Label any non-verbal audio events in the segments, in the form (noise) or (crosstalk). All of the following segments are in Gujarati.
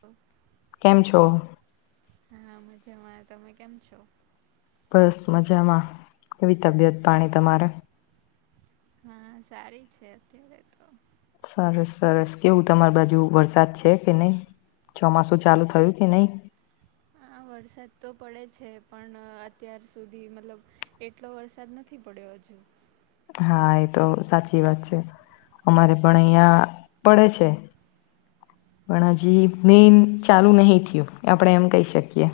તો કેમ છો? હા મજામાં તમે કેમ છો? બસ મજામાં કેવી તબિયત પાણી તમારે? હા સારી છે અત્યારે તો સરસ સરસ કેવું તમારી બાજુ વરસાદ છે કે નહીં ચોમાસું ચાલુ થયું કે નહીિ આ વરસાદ તો પડે છે પણ અત્યાર સુધી મતલબ એટલો વરસાદ નથી પડ્યો હજુ હા એ તો સાચી વાત છે અમારે પણ અહીંયા પડે છે પણ હજી મેન ચાલુ નહીિ થયું આપણેે એમ કહી શકીએ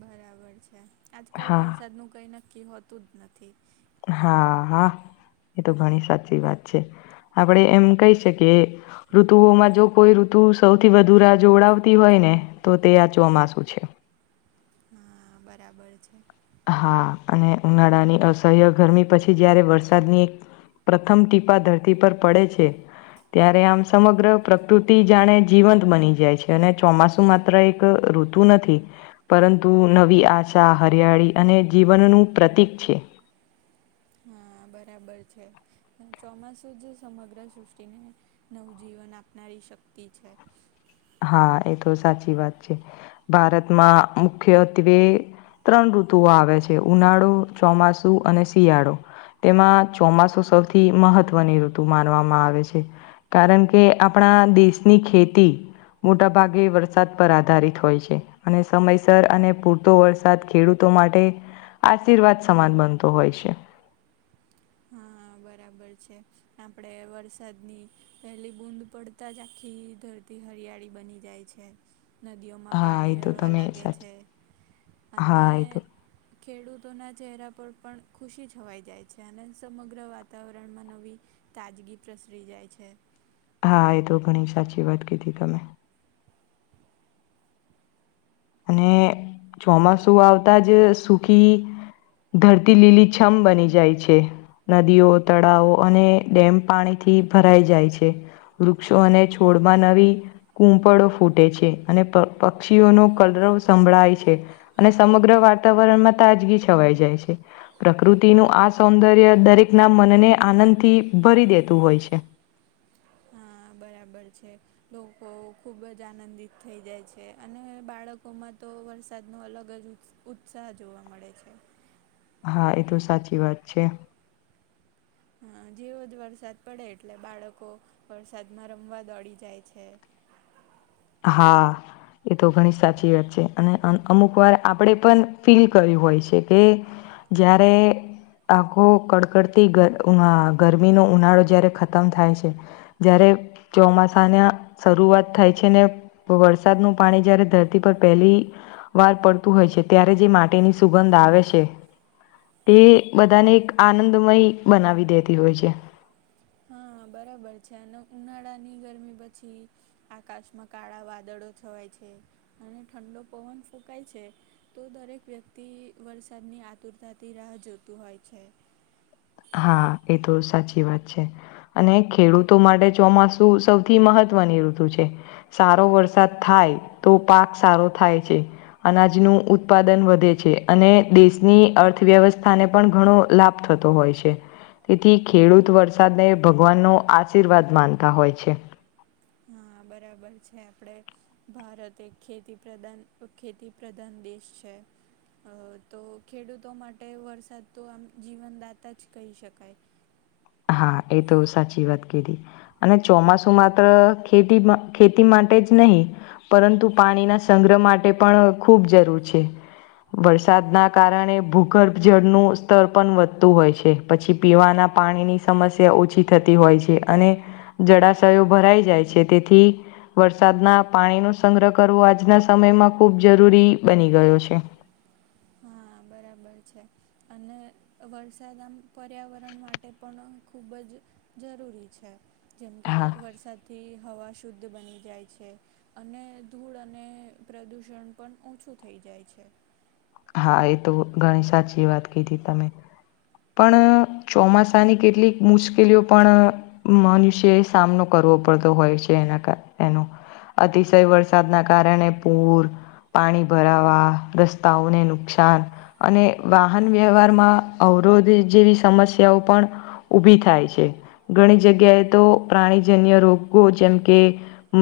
બરાબર છે આજકાલ હા વરસાદનું કંઈ નક્કી હોતું જ નથી હા હા એ તો ઘણી સાચી વાત છે આપડે એમ કહી શકીએ ઋતુઓમાં જો કોઈ ઋતુ સૌથી વધુ રાહ જોડાવતી હોય ને તો તે આ ચોમાસું છે હા બરાબર છે હા અને ઉનાળાની અસહ્ય ગરમી પછી જ્યારે વરસાદની એક પ્રથમ ટીપા ધરતી પર પડે છે ત્યારે આમ સમગ્ર પ્રકૃતિ જાણે જીવંત બની જાય છે અને ચોમાસુમાં એક ઋતુ નથી પરંતુ નવી આશા હરિયાળી અને જીવનનું પ્રતિક છે હા બરાબર છે ચોમાસું જ સમગ્ર સૃષ્ટિને નવજીવન આપનારી શક્તિ છે હા એ તો સાચી વાત છે ભારતમાં મુખ્યત્વે ત્રણ ઋતુઓ આવે છે ઉનાળો ચોમાસુ અને શિયાળો તેમાં ચોમાસું સૌથી મહત્વની ઋતુ માનવામાં આવે છે કારણ કે આપણા દેશની ખેતી મોટા ભાગે વરસાદ પર આધારિત હોય છે અને સમયસર અને પૂરતો વરસાદ ખેડૂતો માટે આશીર્વાદ સમાન બનતો હોય છે હા હા બરાબર છે આપણે વરસાદની પહેલી બૂદ પડતા જ આખી ધરતી હરિયાળી બની જાય છે નદીઓમાં હા પાણી એ તો વહેવા તમે લાગે સાચી છે અને હા એ તો ખેડૂતોના ચહેરા પર પણ ખુશી છવાઈ જાય છે અને સમગ્ર વાતાવરણમાં નવી તાજગી પ્રસરી જાય છે હા એ તો ઘણી સાચી વાત કીધી તમે અને ચોમાસું આવતા જ સુખી ધરતી લીલી છમ બની જાય છે નદીઓ તળાવો અને ડેમ પાણીથી ભરાઈ જાય છે વૃક્ષો અને છોડમાં નવી કૂપળો ફૂટે છે અને પ પક્ષીઓનો કલ સંભળાય છે અને સમગ્ર વાતાવરણમાં તાજગી છવાઈ જાય છે પ્રકૃતિનું આ સૌંદર્ય દરેકના મનને આનંદથી ભરી દેતું હોય છે હા બરાબર છે લોકો ખૂબ જ આનંદિત થઈ જાય છે અને બાળકોમાં તો વરસાદનો અલગ જ ઉત્સ ઉત્સાહ જોવા મળે છે હા એ તો સાચી વાત છે જેવો જ વરસાદ પડે એટલે બાળકો વરસાદમાં રમવા દોડી જાય છે હા એ તો ઘણી સાચી વાત છે અને અમુક વાર આપણે પણ ફીલ કર્યું હોય છે કે જ્યારે આખો કડકડતી અ ગરમીનો ઉનાળો જ્યારે ખતમ થાય છે જય્યારે ચોમાસાને શરૂઆત થાય છે ને વરસાદનું પાણી જયારે ધરતી પર પહેલી વાર પડતું હોય છે ત્યારે જે માટેની સુગંધ આવે છે એ બધાને એક આનંદમય બનાવી દેતી હોય છે હા બરાબર છે અને ઉનાળાની ગરમી પછી આકાશમાં કાળા વાદળો છવાય છે અને ઠંડો પવન ફૂંકાય છે તો દરેક વ્યક્તિ વરસાદની આતુરતાથી રાહ જોતું હોય છે હા એ તો સાચી વાત છે અને ખેડૂતો માટે ચોમાસું સૌથી મહત્વની ઋતુ છે સારો વરસાદ થાય તો પાક સારો થાય છે અનાજનું ઉત્પાદન વધે છે અને દેશની અર્થવ્યવસ્થાને પણ ઘણો લાભ થતો હોય છે તેથી ખેડૂત વરસાદને ભગવાન ન આશીર્વાદ માનતા હોય છે હા બરાબર છે આપડે ભારત એક ખેતી પ્રધાન ખેતી પ્રધાન દેશ છે તો ખેડૂતો માટે વરસાદ તો આમ જીવનદાતા જ કહી શકાય હા એ તો સાચી વાત કીધી અને ચોમાસું માત્ર ખેતી ખેતી માટે જ નહી પરંતુ પાણીના સંગ્રહ માટે પણ ખૂબ જરૂર છે વરસાદના કારણે ભૂગર્ભ જળનું સ્તર પણ વધતું હોય છે પછી પીવાના પાણીની સમસ્યા ઓછી થતી હોય છે અને જળાશયો ભરાઈ જાય છે તેથી વરસાદના પાણીનો સંગ્રહ કરવો આજના સમયમાં ખૂબ જરૂરી બની ગયો છે. હા બરાબર છે અને વરસાદ આમ પર્યાવરણ માટે પણ ખૂબ જ જરૂરી છેે, જેમકે હા વરસાદથી હવા શુદ્ધ બની જાય છે. અને ધૂળ અને પ્રદુષણ પણ ઓછું થઈ જાય છે. હા એ તો ઘણી સાચી વાત કીધી તમે પણ ચોમાસાની કેટલીક મુશ્કેલીઓ પણ મનુષ્ય એ સામનો કરવો પડતો હોય છે એનાકા એનો અતિશય વરસાદના કારણે પૂર પાણી ભરાવા રસ્ તાઓને નુકસાન અને વાહન વ્યવહારમાં અવરોધ જેવી સમસ્યાઓ પણ ઊભી થાય છે. ઘણી જગ્યાએ તો પ્રાણીજન્ય રોગો જેમ કે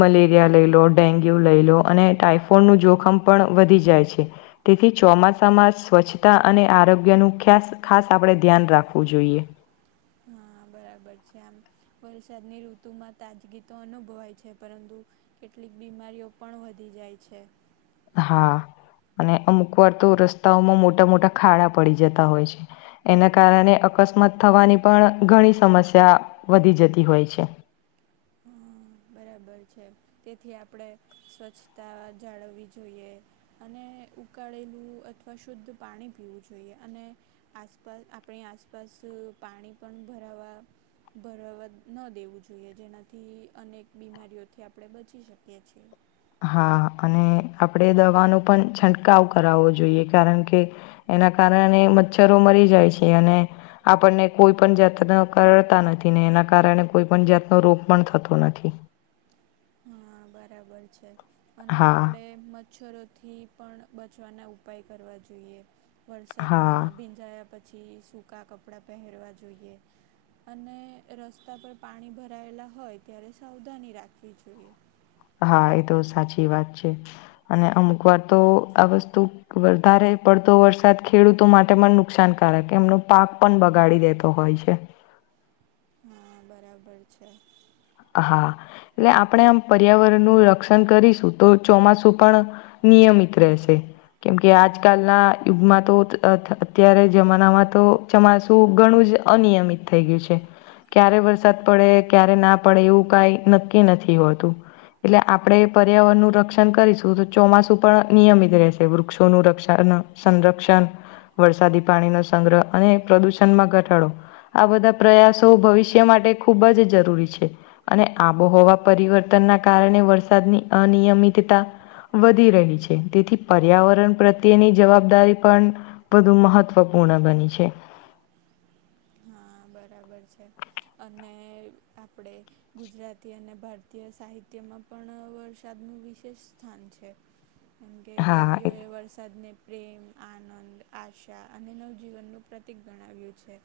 મલેરિયા લઈ લો, ડેન્ગ્યુ લઈ લો, અને ટાઈફોઇડનું જોખમ પણ વધી જાય છે. તેથી ચોમાસામાં સ્વચ્છતા અને આરોગ્યનું ખ્યાસ ખાસ આપણે ધ્યાન રાખવું જોઈએ હા બરાબર છે આમ વરસાદની ઋતુમાં તાજગીતો અનુભવાય છે. પરંતુ કેટલીક બીમારીઓ પણ વધી જાય છે હા, અને અમુક વાર તો રસ્તાઓમાં મોટા મોટા ખાડા પડી જતા હોય છે. એના કારણે અકસ્માત થવાની પણ ઘણી સમસ્યા વધી જતી હોય છે. હમ બરાબર છે તેથી આપણે સ્વચ્છતા જાળવવી જોઈએ અને ઉકાળેલું અથવા શુદ્ધ પાણી પીવું જોઈએ અને આસપાસ આપણી આસપાસ પાણી પણ ભરાવા ભરાવા ન દેવું જોઈએ જેનાથી અનેક બીમારીઓથી આપણે બચી શકીએ છીએ હા અને આપણેે દવાનો પણ છંટકાવ કરાવવો જોઈએ કારણ કે એના કારણે મચ્છરો મરી જાય છે અને. આપણને કોઈ પણ જાતનાં કરતા નથી ને એના કારણે કોઈ પણ જાતનો રોગ પણ થતો નથી. હા બરાબર છે. અને હા આપણે મચ્છરોથી પણ બચવાના ઉપાય કરવા જોઈએ. વરસાદમાં હા ભીંજાયા પછી પછી સૂકા કપડાં પહેરવા જોઈએ અને રસ્તા પર પાણી ભરાયેલા હોય ત્યારે સાવધાની રાખવી જોએ (inaudible) હા એ તો સાચી વાત છે. અને અમુક વાર તો આ વસ્તુ વધારે પડતો વરસાદ ખેડૂતો માટે પણ નુકશાનકારક એમનો પાક પણ બગાડી દેતો. તો હોય છે. હા બરાબર છે. હા એટલે આપણે આમ પર્યાવરણનું રક્ષણ કરીશું તો ચોમાસું પણ. નિયમિત રહેશે. કેમ કે આજકાલના યુગમાં તો અત્યારે જમાનામાં તો. ચોમાસું ઘણું જ અનિયમિત થઈ ગયું છે. ક્યારે વરસાદ પડે ક્યારે ના. પણ એવું કાઈ નક્કી નથી હોતું. એટલે આપણે પર્યાવરણનું રક્ષણ કરીશું તો ચોમાસું પણ નિયમિત રહેશે વૃક્ષોનું રક્ષણ. સંરક્ષણ, વરસાદી પાણીનો સંગ્રહ, અને પ્રદુષણમાં ઘટાડો. આ બધા પ્રયાસો ભવિષ્ય માટે ખૂબ જ જરૂરી છે. અને આબોહવા પરિવર્તનના કારણે વરસાદની અનિયમિતતા. વધી રહી છે. તેથી, પર્યાવરણ પ્રત્યેની જવાબદારી પણ. વધુ મહત્વપૂર્ણ બની છે. હા બરાબર છે અને આપણે. ગુજરાતી અને ભારતીય સાહિત્યમાં પણ વરસાદનું વિશેષ સ્થાન છે. અંગે હા એ કવિયોએ વર્ષાદ નેપ. પ્રેમ આનંદ આશા અને નવજીવનનું પ્રતિક ગણાવ્યું છે.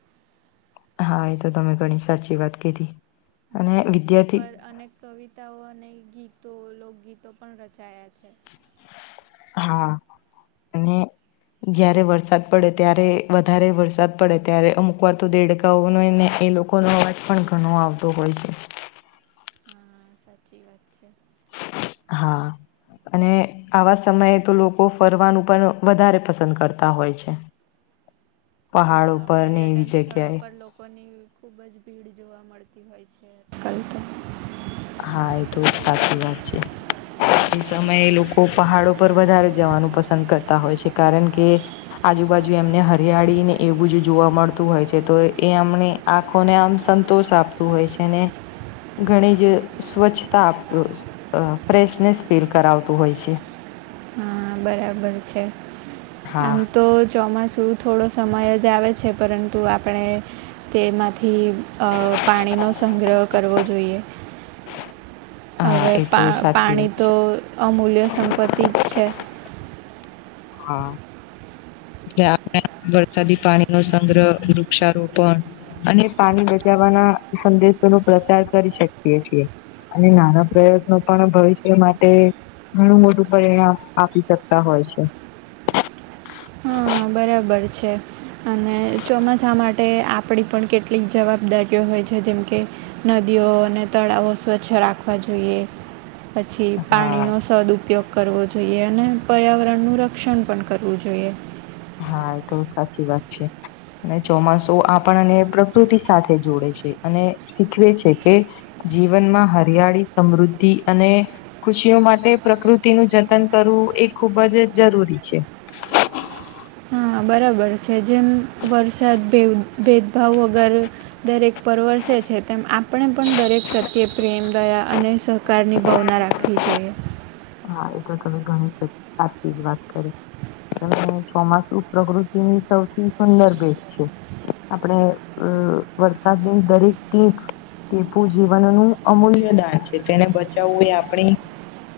હા એ તો તમે ઘણી સાચી વાત કીધી હા અને વરસાદ વિદ્યાર્થી. પર અનેક કવિતાઓ અને ગીતો લોકગીતો પણ રચાયા છે. હા અને. જય્યારે વરસાદ પડે ત્યારે વધારે વરસાદ પડે ત્યારે અમુક વાર તો દેડકાઓ ન ને એ લોકો. લોકો નો અવાજ પણ ઘણો આવતો હોય છે. હા સાચી વાત છે. હા અને. આવા સમયે તો લોકો ફરવાનું પણ વધારે પસંદ કરતા હોય છે. પહાડ હા ઉપર ને પર્યટન એવી સ્થળો જગ્યાએ. પર લોકોની. ખૂબ જ ભીડ જોવા મળતી હોય છે આજકાલ તો. હા એ તો સાચી વાત છે. સમયે લોકો પહાડો પર વધારે જવાનું પસંદ કરતા હોય છે. કારણ કે આજુબાજુ એમને હરિયાળી ને એ બુંજ જોવા મળતું હોય છે. તો એમને આંખોને આમ સંતોષ આપતું હોય છે ઘણી જ. સ્વચ્છતા ફ્રેશનેસ ફીલ કરાવતું હોય છે. હા બરાબર છે આમ હા તો. ચોમાસું થોડો સમય જ આવે છે પરંતુ આપણે તેમાંથી. પાણીનો સંગ્રહ કરવો જોઈએ. હ. હવે પા પાણી વાત તો છે અમૂલ્ય સંપત્તિ જ છે. હા. જે આપણા વરસાદી પાણી નો સંગ્રહ વૃક્ષારોપણ અને પાણી બચાવવાના સંદેશો ન પ્રચાર કરી શકીએ છીએ અને નાના પ્રયત્નો પણ ભવિષ્ય માટે ઘણું મોટું પરિણામ આપી શકતા હોય છે હા બરાબર છે અને ચોમાસા માટે આપણી પણ કેટલું. કેટલીક જવાબદારીઓ હોય છે જેમ કે નદીઓ અને તળાવો સ્વચ્છ રાખવા જોઈએ. પછી હા પાણીનો સદ ઉપ. ઉપયોગ કરવો જોઈએ અને પર્યાવરણનું રક્ષણ પણ કરવું જોઈએ. હા એ તો સાચી વાત છે. અને ચોમાસું આપણને પ્રકૃતિ સાથે જોડે છે અને શીખવે છે કે. જીવનમાં હરિયાળી સમૃદ્ધિ અને ખુશીઓ માટે પ્રકૃતિનુંું જતન કરવું એ ખુબ જ જરૂરી છે હા બરાબર છે જેમ વરસાદ ભેદભાવ વગર દરેક પરવસે છે તેમ આપણે પણ દરેક પ્રત્યે પ્રેમદયા અને સહકારની ભાવના રાખવી ખી જઈએ હા એ તો તમે ઘણી સાચી જ વાત કરી ત ચોમાસું પ્રકૃતિ ની સૌથી સુંદર બેટ છે આપણેે અ વરસાદની દરેક ટીક ટીપુ જીવનનુંું અમૂલ્યદાન છે તેને બચાવવું એ આપણી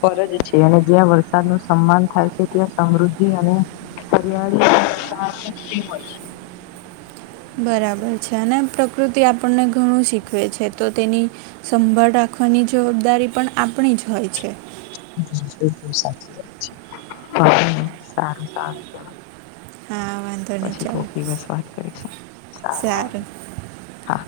ફરજ છે અને જ્યાં વરસાદ નું સન્માન થાય છે ત્યાં સમૃદ્ધિ અને ફરિયાળી હોય બરાબર છે અને પ્રકૃતિ આપણને ઘણું શીખવે છે તો તેની સંભાળ રાખવાની જવાબદારી પણ આપણી જ હોય છે હ એ બ સાચી વાત છે સારું સારું હા વાંધો નહી પછી ચાલ કોક દિવસ વાત કરીશું. આવજો સારું હા.